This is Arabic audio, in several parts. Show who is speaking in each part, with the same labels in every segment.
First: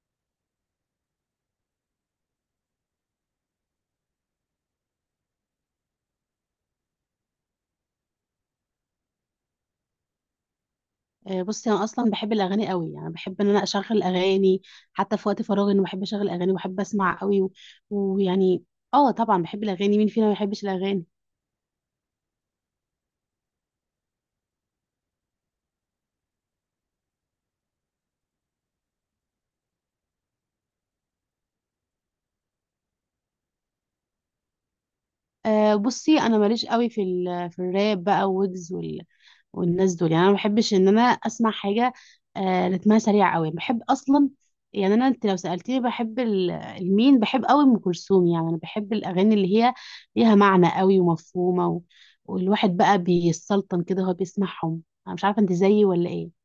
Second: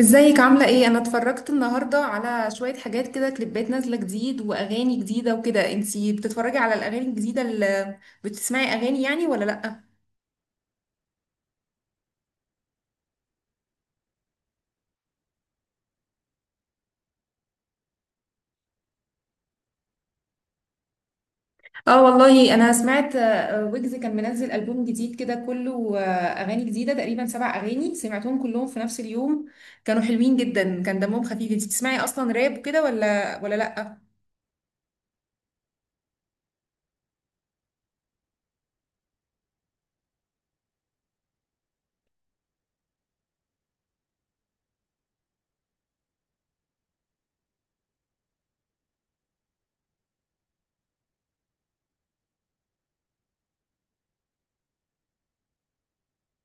Speaker 1: ازيك، عاملة ايه؟ انا اتفرجت النهاردة على شوية حاجات كده، كليبات نازلة جديد واغاني جديدة وكده. انتي بتتفرجي على الاغاني الجديدة، اللي بتسمعي اغاني يعني ولا لأ؟
Speaker 2: بصي انا اصلا بحب الاغاني قوي يعني بحب ان انا اشغل اغاني حتى في وقت فراغي انا بحب اشغل اغاني وبحب اسمع قوي ويعني اه طبعا بحب الاغاني. مين فينا ما بيحبش الاغاني؟
Speaker 1: اه والله انا سمعت، ويجز كان منزل ألبوم جديد كده كله، اغاني جديدة تقريبا سبع اغاني، سمعتهم كلهم في نفس اليوم. كانوا حلوين جدا، كان دمهم خفيف. انتي بتسمعي اصلا راب كده، ولا لأ؟
Speaker 2: بصي انا ماليش قوي في في الراب بقى ويجز والناس دول. يعني انا ما بحبش ان انا اسمع حاجه رتمها سريع قوي بحب اصلا. يعني انا، انت لو سالتني بحب المين؟ بحب قوي ام كلثوم. يعني انا بحب الاغاني اللي هي ليها معنى قوي ومفهومه والواحد بقى بيسلطن كده وهو بيسمعهم. انا مش عارفه انت زيي ولا ايه؟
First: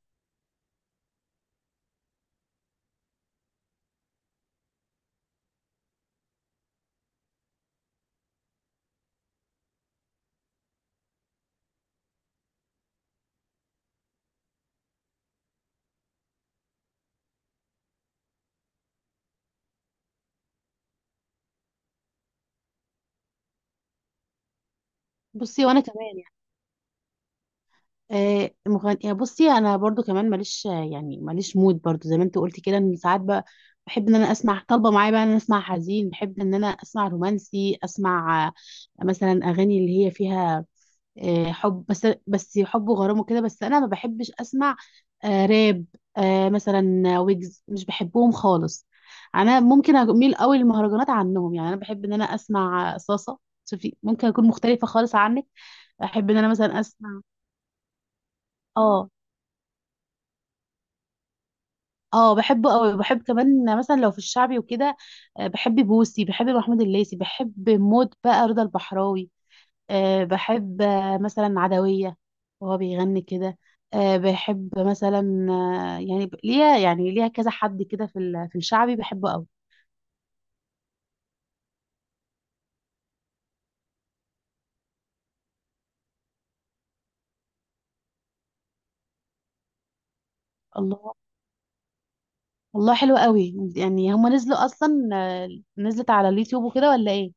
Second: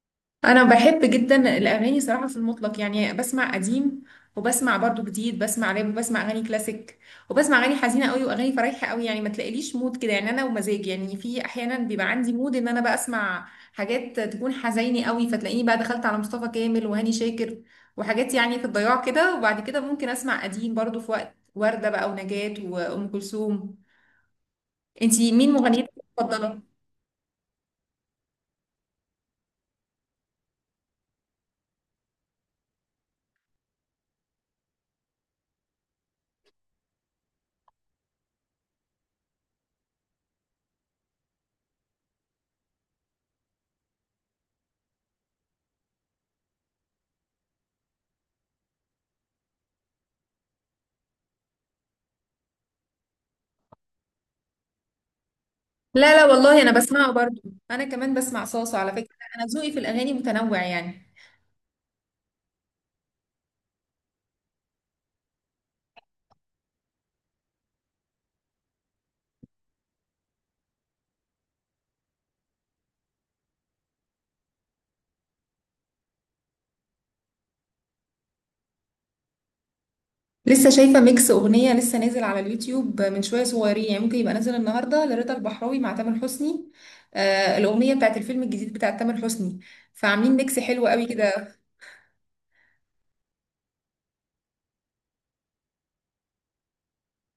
Speaker 1: انا بحب جدا الاغاني صراحه، في المطلق يعني. بسمع قديم وبسمع برضو جديد، بسمع راب وبسمع اغاني كلاسيك وبسمع اغاني حزينه قوي واغاني فرايحه قوي. يعني ما تلاقيليش مود كده يعني، انا ومزاج يعني، في احيانا بيبقى عندي مود ان انا بقى اسمع حاجات تكون حزيني قوي، فتلاقيني بقى دخلت على مصطفى كامل وهاني شاكر، وحاجات يعني في الضياع كده. وبعد كده ممكن اسمع قديم برضو، في وقت ورده بقى ونجاة وام كلثوم. انتي مين
Speaker 2: بصي وانا
Speaker 1: مغنيتك
Speaker 2: كمان يعني.
Speaker 1: المفضله؟
Speaker 2: مغني، بصي انا برضو كمان ماليش يعني، ماليش مود برضو زي ما انت قلتي كده. ان ساعات بقى بحب ان انا اسمع طالبه معايا بقى ان انا اسمع حزين، بحب ان انا اسمع رومانسي، اسمع مثلا اغاني اللي هي فيها حب. بس حب وغرام وكده، بس انا ما بحبش اسمع راب. مثلا ويجز مش بحبهم خالص. انا ممكن اميل قوي للمهرجانات عنهم. يعني انا بحب ان انا اسمع صاصه. شوفي ممكن اكون مختلفه خالص عنك.
Speaker 1: لا لا
Speaker 2: احب ان انا
Speaker 1: والله انا
Speaker 2: مثلا
Speaker 1: بسمعه
Speaker 2: اسمع.
Speaker 1: برضو. انا كمان بسمع صاصة على
Speaker 2: اه.
Speaker 1: فكرة، انا ذوقي في الاغاني متنوع يعني.
Speaker 2: اه بحبه قوي، بحب كمان مثلا لو في الشعبي وكده. بحب بوسي، بحب محمود الليثي، بحب موت بقى رضا البحراوي. بحب مثلا عدوية وهو بيغني كده. بحب مثلا يعني ليها، يعني ليها كذا حد كده في في الشعبي بحبه قوي.
Speaker 1: لسه شايفة ميكس اغنية لسه نازل على اليوتيوب من شوية صغيرين، يعني ممكن يبقى نازل النهاردة، لرضا البحراوي مع تامر حسني. آه الاغنية بتاعت الفيلم الجديد بتاع تامر حسني، فعاملين ميكس حلو قوي
Speaker 2: الله!
Speaker 1: كده.
Speaker 2: والله حلو قوي. يعني هما نزلوا اصلا نزلت على اليوتيوب وكده ولا ايه؟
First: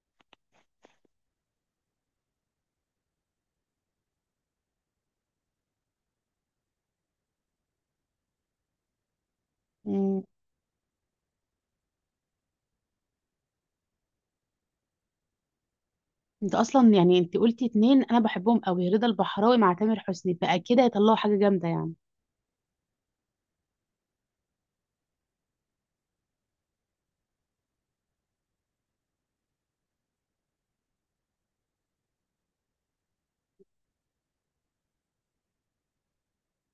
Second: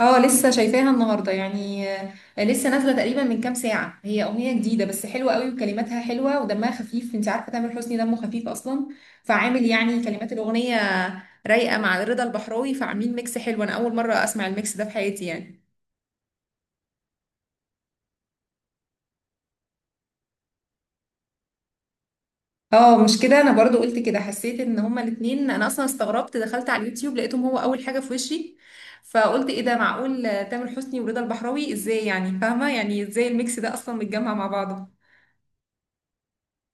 Speaker 1: اه لسه شايفاها النهارده يعني، لسه نازله تقريبا من كام ساعه. هي اغنيه جديده بس حلوه قوي، وكلماتها حلوه ودمها خفيف. انت عارفه تامر حسني دمه خفيف اصلا، فعامل يعني
Speaker 2: مم.
Speaker 1: كلمات الاغنيه رايقه مع رضا البحراوي، فعاملين ميكس حلو. انا اول مره اسمع الميكس ده في حياتي يعني.
Speaker 2: انت اصلا يعني، انت قلتي اتنين انا بحبهم قوي، رضا البحراوي مع تامر حسني، فاكيد هيطلعوا حاجة جامدة يعني.
Speaker 1: اه مش كده، انا برضو قلت كده، حسيت ان هما الاتنين. انا اصلا استغربت، دخلت على اليوتيوب لقيتهم، هو اول حاجه في وشي. فقلت ايه ده؟ معقول تامر حسني ورضا البحراوي؟ ازاي يعني، فاهمه؟ يعني ازاي الميكس ده اصلا متجمع مع بعضه.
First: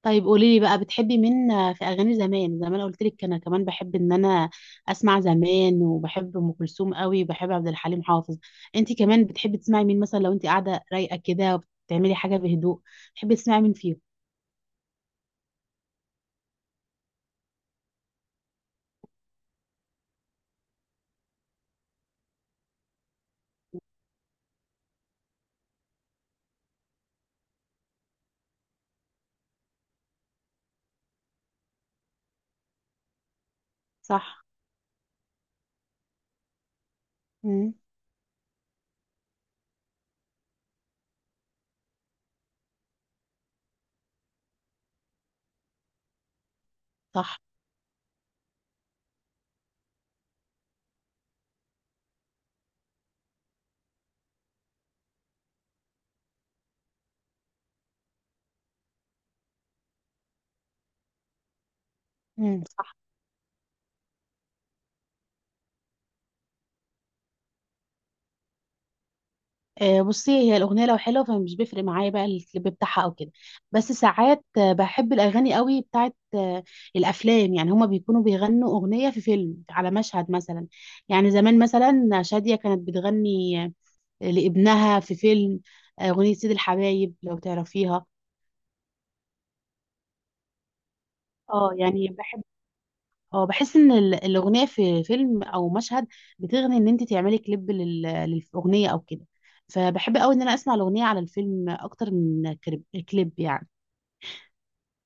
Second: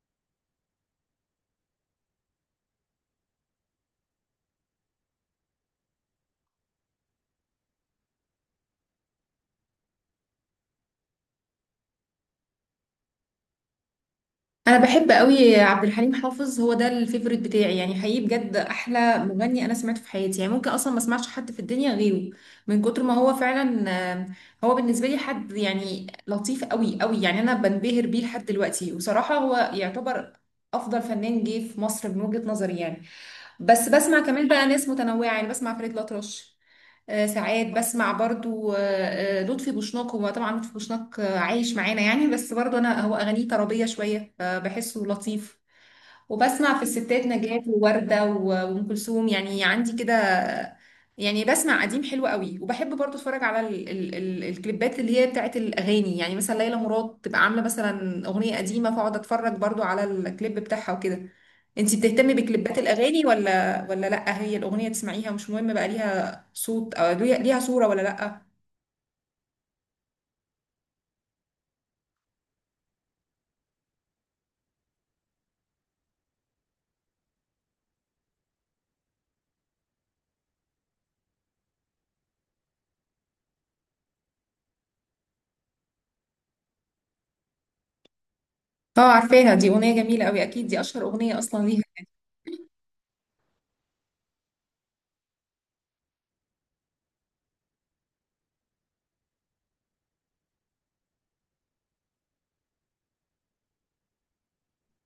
Speaker 2: طيب قولي لي بقى، بتحبي مين في اغاني زمان؟ زمان قلت لك انا كمان بحب ان انا اسمع زمان، وبحب ام كلثوم قوي وبحب عبد الحليم حافظ. انت كمان بتحبي تسمعي مين مثلا لو انت قاعده رايقه كده وبتعملي حاجه بهدوء؟ بتحبي تسمعي مين فيهم؟
Speaker 1: انا بحب قوي عبد الحليم حافظ، هو ده الفيفوريت بتاعي يعني، حقيقي بجد احلى مغني انا سمعته في حياتي يعني. ممكن اصلا ما اسمعش حد في الدنيا غيره من كتر ما هو فعلا. هو بالنسبه لي حد يعني لطيف قوي قوي يعني، انا بنبهر بيه لحد دلوقتي. وصراحه هو يعتبر افضل فنان جه في مصر من وجهه نظري يعني. بس بسمع
Speaker 2: صح.
Speaker 1: كمان بقى ناس متنوعه يعني، بسمع فريد الأطرش. ساعات
Speaker 2: مم.
Speaker 1: بسمع برضو لطفي بوشناق. هو طبعا لطفي بوشناق عايش معانا يعني، بس برضو انا هو اغانيه طربيه شويه فبحسه لطيف. وبسمع في الستات
Speaker 2: صح.
Speaker 1: نجاة ووردة وأم كلثوم يعني، عندي كده. يعني بسمع قديم حلو قوي، وبحب برضو اتفرج على ال ال ال الكليبات اللي هي بتاعت الأغاني. يعني مثلا ليلى مراد تبقى عاملة مثلا أغنية قديمة، فاقعد اتفرج برضو على الكليب بتاعها وكده. انتي بتهتمي
Speaker 2: مم.
Speaker 1: بكليبات الأغاني ولا لأ؟ هي الأغنية تسمعيها مش مهم بقى، ليها صوت أو ليها صورة ولا لأ؟
Speaker 2: بصي هي الاغنيه لو حلوه فمش بيفرق معايا بقى الكليب بتاعها او كده. بس ساعات بحب الاغاني قوي بتاعت الافلام. يعني هما بيكونوا بيغنوا اغنيه في فيلم على مشهد مثلا. يعني زمان مثلا شاديه كانت بتغني لابنها في فيلم اغنيه سيد الحبايب، لو تعرفيها.
Speaker 1: اه عارفاها، دي أغنية جميلة قوي، أكيد دي أشهر أغنية أصلا
Speaker 2: اه
Speaker 1: ليها.
Speaker 2: يعني بحب. اه بحس ان الاغنيه في فيلم او مشهد بتغني، ان انت تعملي كليب للاغنيه او كده. فبحب قوي ان انا اسمع الاغنيه على الفيلم اكتر من كليب كليب يعني.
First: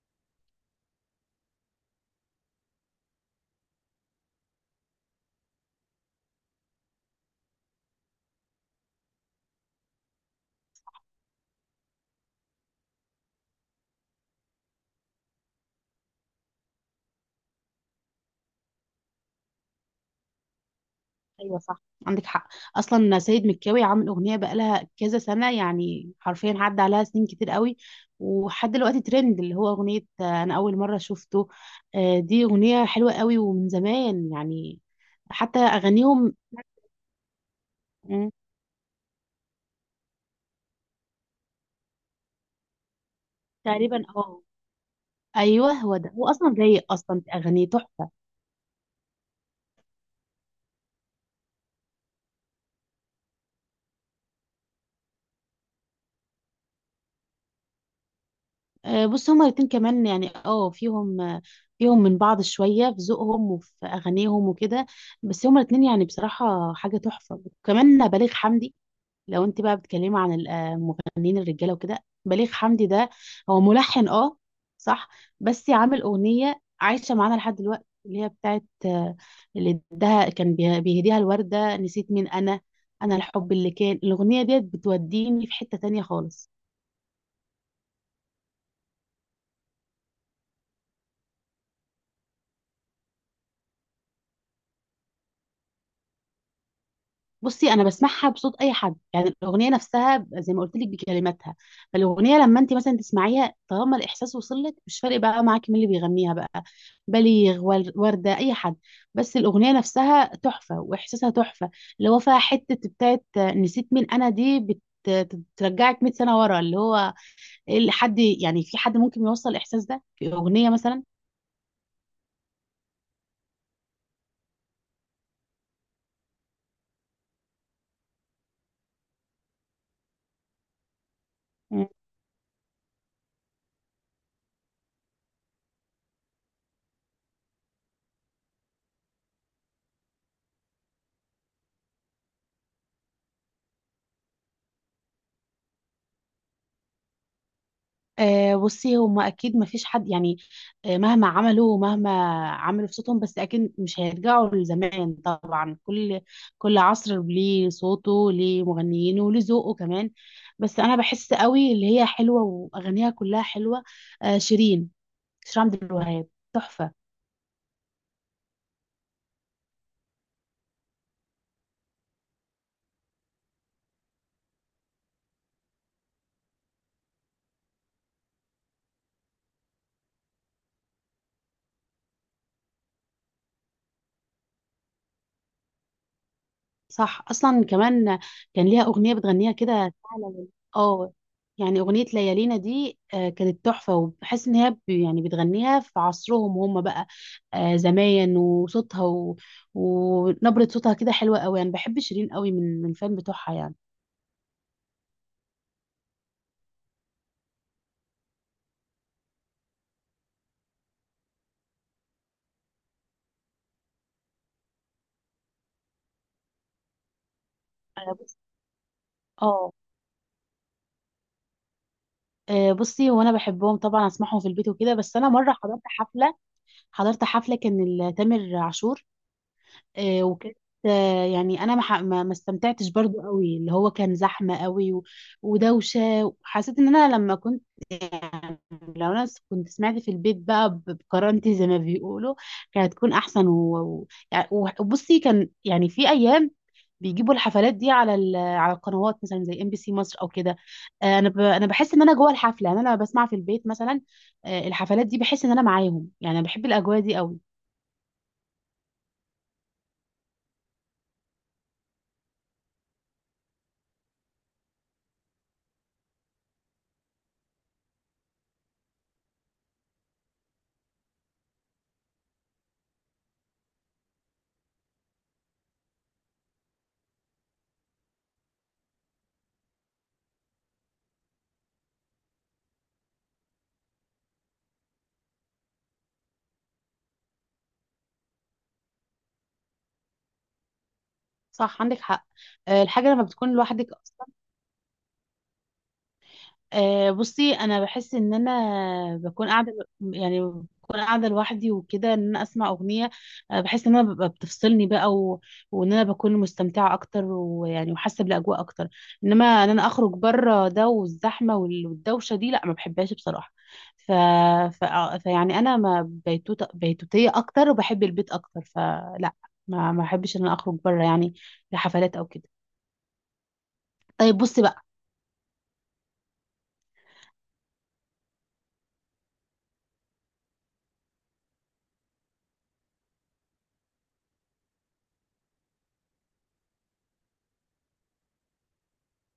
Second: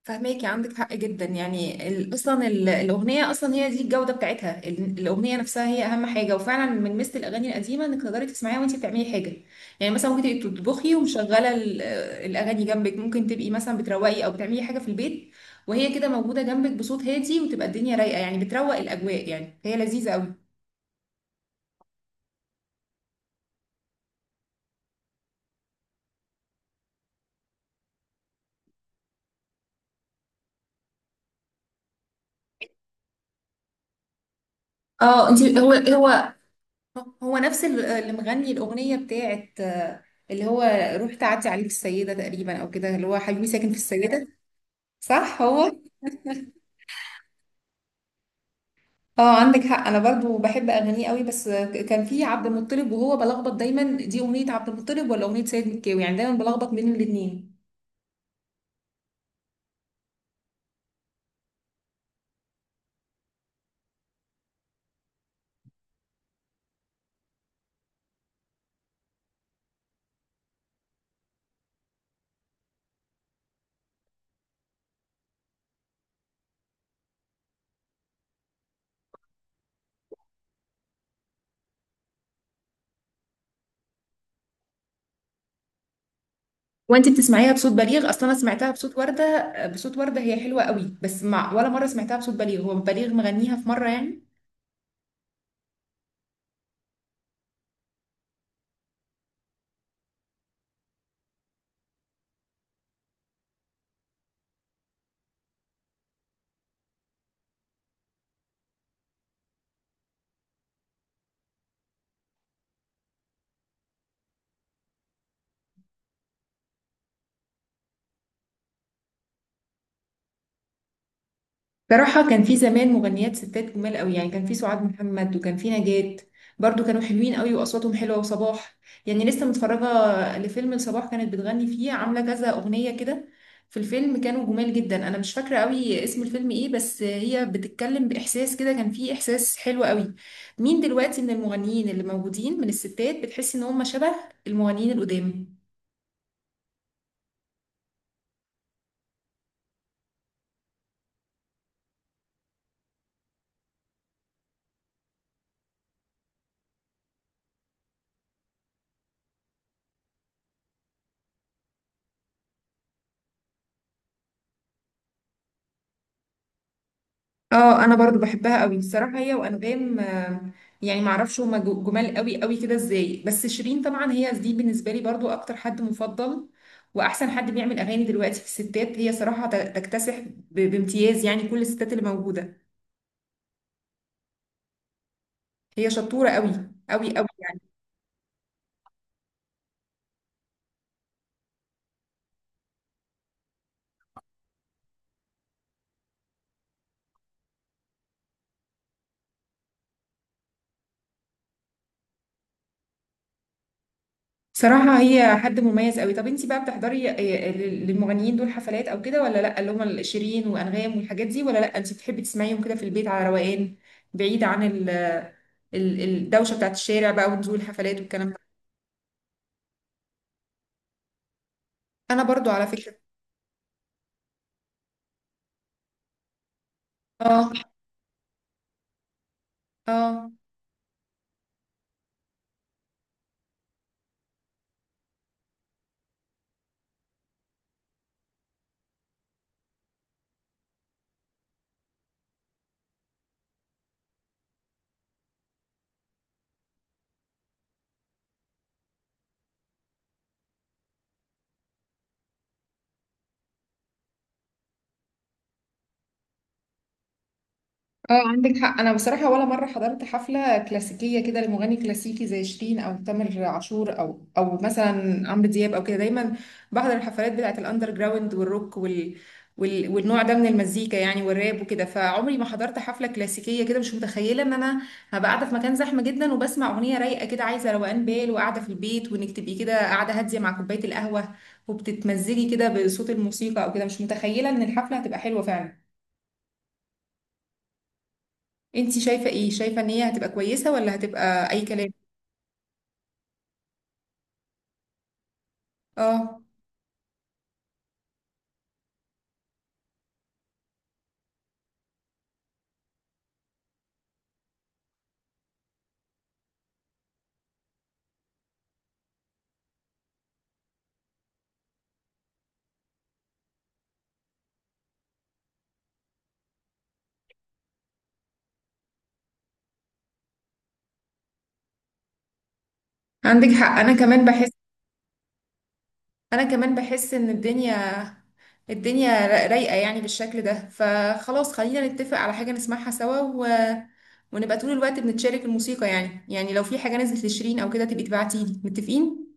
Speaker 1: فهماكي عندك حق جدا يعني، اصلا الاغنيه اصلا هي دي الجوده بتاعتها، الاغنيه نفسها هي اهم حاجه. وفعلا من مثل الاغاني القديمه انك تقدري تسمعيها وانت بتعملي حاجه. يعني مثلا ممكن تبقي بتطبخي ومشغله الاغاني جنبك، ممكن تبقي مثلا بتروقي او بتعملي حاجه في البيت وهي كده موجوده جنبك بصوت هادي، وتبقى الدنيا رايقه يعني، بتروق الاجواء يعني، هي لذيذه قوي.
Speaker 2: ايوه صح. عندك حق. اصلا سيد مكاوي عامل اغنيه بقالها كذا سنه، يعني حرفيا عدى عليها سنين كتير قوي. وحد دلوقتي ترند اللي هو اغنيه انا اول مره شفته. دي اغنيه حلوه قوي ومن زمان يعني.
Speaker 1: اه انت،
Speaker 2: حتى
Speaker 1: هو هو
Speaker 2: اغانيهم.
Speaker 1: هو نفس اللي
Speaker 2: مم،
Speaker 1: مغني الاغنيه بتاعت، اللي هو روح تعدي عليه في السيده تقريبا او كده، اللي هو حبيبي ساكن في
Speaker 2: تقريبا.
Speaker 1: السيده.
Speaker 2: اه
Speaker 1: صح هو.
Speaker 2: ايوه هو ده. هو اصلا رايق اصلا، في اغانيه تحفه.
Speaker 1: اه عندك حق، انا برضو بحب اغانيه قوي، بس كان في عبد المطلب وهو بلخبط دايما، دي اغنيه عبد المطلب ولا اغنيه سيد مكاوي؟ يعني دايما بلخبط بين الاثنين.
Speaker 2: بص هما الاتنين كمان يعني فيهم فيهم من بعض شويه في ذوقهم وفي اغانيهم وكده. بس هما الاتنين يعني بصراحه حاجه تحفه، وكمان بليغ حمدي. لو انت بقى بتتكلمي عن المغنيين الرجاله وكده، بليغ حمدي ده هو ملحن. اه صح. بس عامل اغنيه عايشه معانا لحد دلوقتي اللي هي بتاعت اللي اداها، كان بيهديها الورده، نسيت مين انا. انا الحب اللي كان، الاغنيه ديت بتوديني في حته تانية خالص.
Speaker 1: وانت بتسمعيها بصوت بليغ اصلا؟ انا سمعتها بصوت ورده، بصوت ورده هي حلوه قوي، بس مع ولا مره سمعتها بصوت بليغ. هو بليغ مغنيها في مره يعني؟
Speaker 2: بصي انا بسمعها بصوت اي حد، يعني الاغنيه نفسها، زي ما قلت لك بكلماتها. فالاغنيه لما انت مثلا تسمعيها، طالما الاحساس وصل لك، مش فارق بقى معاكي مين اللي بيغنيها بقى، بليغ، ورده، اي حد. بس الاغنيه نفسها تحفه واحساسها تحفه، اللي هو فيها حته بتاعت نسيت مين انا دي، بترجعك 100 سنه ورا. اللي هو إيه اللي حد يعني، في حد ممكن يوصل الاحساس ده في اغنيه مثلا؟
Speaker 1: صراحة كان في زمان مغنيات ستات جمال قوي يعني، كان في سعاد محمد وكان في نجاة برضو، كانوا حلوين قوي واصواتهم حلوة وصباح. يعني لسه متفرجة لفيلم لصباح كانت بتغني فيه، عاملة كذا اغنية كده في الفيلم، كانوا جمال جدا. انا مش فاكرة قوي اسم الفيلم ايه، بس هي بتتكلم باحساس كده، كان فيه احساس حلو قوي. مين دلوقتي من المغنيين اللي موجودين من الستات بتحس ان هم شبه المغنيين القدام؟
Speaker 2: بصي هما اكيد ما فيش حد يعني مهما عملوا، ومهما عملوا في صوتهم، بس اكيد مش هيرجعوا لزمان. طبعا كل كل عصر ليه صوته، ليه مغنيينه، وليه ذوقه كمان. بس انا بحس قوي اللي هي حلوه واغانيها كلها حلوه، شيرين. شيرين عبد الوهاب، تحفه.
Speaker 1: اه انا برضو بحبها قوي الصراحه، هي وانغام، يعني معرفش هما جمال قوي قوي كده ازاي. بس شيرين طبعا هي دي بالنسبه لي برضو اكتر حد مفضل، واحسن حد بيعمل اغاني دلوقتي في الستات، هي صراحه تكتسح بامتياز يعني كل الستات اللي موجوده، هي شطوره قوي قوي
Speaker 2: صح.
Speaker 1: قوي.
Speaker 2: اصلا كمان كان ليها اغنيه بتغنيها كده فعلا. اه يعني اغنيه ليالينا دي كانت تحفه. وبحس ان هي يعني بتغنيها في عصرهم هم بقى زمان. وصوتها ونبره صوتها كده حلوه قوي، يعني بحب شيرين قوي، من فان بتوعها يعني.
Speaker 1: صراحة هي حد مميز قوي. طب انتي بقى بتحضري للمغنيين دول حفلات او كده، ولا لا؟ اللي هم شيرين وانغام والحاجات دي، ولا لا؟ انتي بتحبي تسمعيهم كده في البيت على روقان بعيد عن الدوشة بتاعت الشارع بقى، ونزول الحفلات
Speaker 2: أنا
Speaker 1: والكلام ده؟
Speaker 2: بص- اه.
Speaker 1: انا برضو على فكرة.
Speaker 2: بصي هو انا بحبهم طبعا، اسمعهم في البيت وكده، بس انا مره حضرت
Speaker 1: اه،
Speaker 2: حفله كان تامر عاشور.
Speaker 1: اه،
Speaker 2: وكانت يعني انا ما استمتعتش برضو قوي. اللي هو كان زحمه قوي ودوشه. حسيت ان انا لما كنت يعني، لو انا كنت سمعت في البيت بقى بكرامتي، زي ما بيقولوا، كانت تكون احسن وبصي، كان يعني في ايام بيجيبوا الحفلات دي على على القنوات مثلا زي ام بي سي مصر او كده. انا انا بحس ان انا جوه الحفله. يعني انا لما بسمع في البيت مثلا الحفلات دي، بحس ان انا معاهم. يعني انا بحب الاجواء دي قوي.
Speaker 1: اه، عندك حق. انا بصراحه ولا مره حضرت حفله كلاسيكيه كده لمغني كلاسيكي زي شيرين او تامر عاشور، او مثلا عمرو دياب او كده. دايما بحضر الحفلات بتاعه الاندر جراوند والروك والنوع ده من المزيكا يعني، والراب وكده. فعمري ما حضرت حفله كلاسيكيه كده، مش متخيله ان انا هبقى قاعده في مكان زحمه جدا وبسمع اغنيه رايقه كده عايزه روقان بال، وقاعده في البيت. وانك تبقي كده قاعده هاديه مع كوبايه القهوه وبتتمزجي كده بصوت الموسيقى او كده، مش متخيله ان الحفله هتبقى حلوه فعلا. انتي شايفة ايه؟ شايفة ان هي هتبقى كويسة ولا هتبقى اي
Speaker 2: صح.
Speaker 1: كلام؟
Speaker 2: عندك حق. الحاجة لما بتكون لوحدك أصلا.
Speaker 1: اه
Speaker 2: بصي أنا بحس إن أنا بكون قاعدة، يعني بكون قاعدة لوحدي وكده، إن أنا أسمع أغنية بحس إن أنا ببقى بتفصلني بقى وإن أنا بكون مستمتعة أكتر، ويعني وحاسة بالأجواء أكتر. إنما إن أنا أخرج بره ده، والزحمة والدوشة دي، لا ما بحبهاش بصراحة. ف... فيعني أنا ما بيتوتية أكتر وبحب البيت أكتر. فلا ما بحبش إن أنا أخرج بره يعني لحفلات أو كده.
Speaker 1: عندك حق. انا كمان
Speaker 2: طيب
Speaker 1: بحس
Speaker 2: بصي بقى.
Speaker 1: انا كمان بحس ان الدنيا رايقة يعني بالشكل ده. فخلاص خلينا نتفق على حاجة نسمعها سوا ونبقى طول الوقت بنتشارك الموسيقى يعني لو في حاجة نزلت لشيرين او كده تبقي تبعتيلي. متفقين.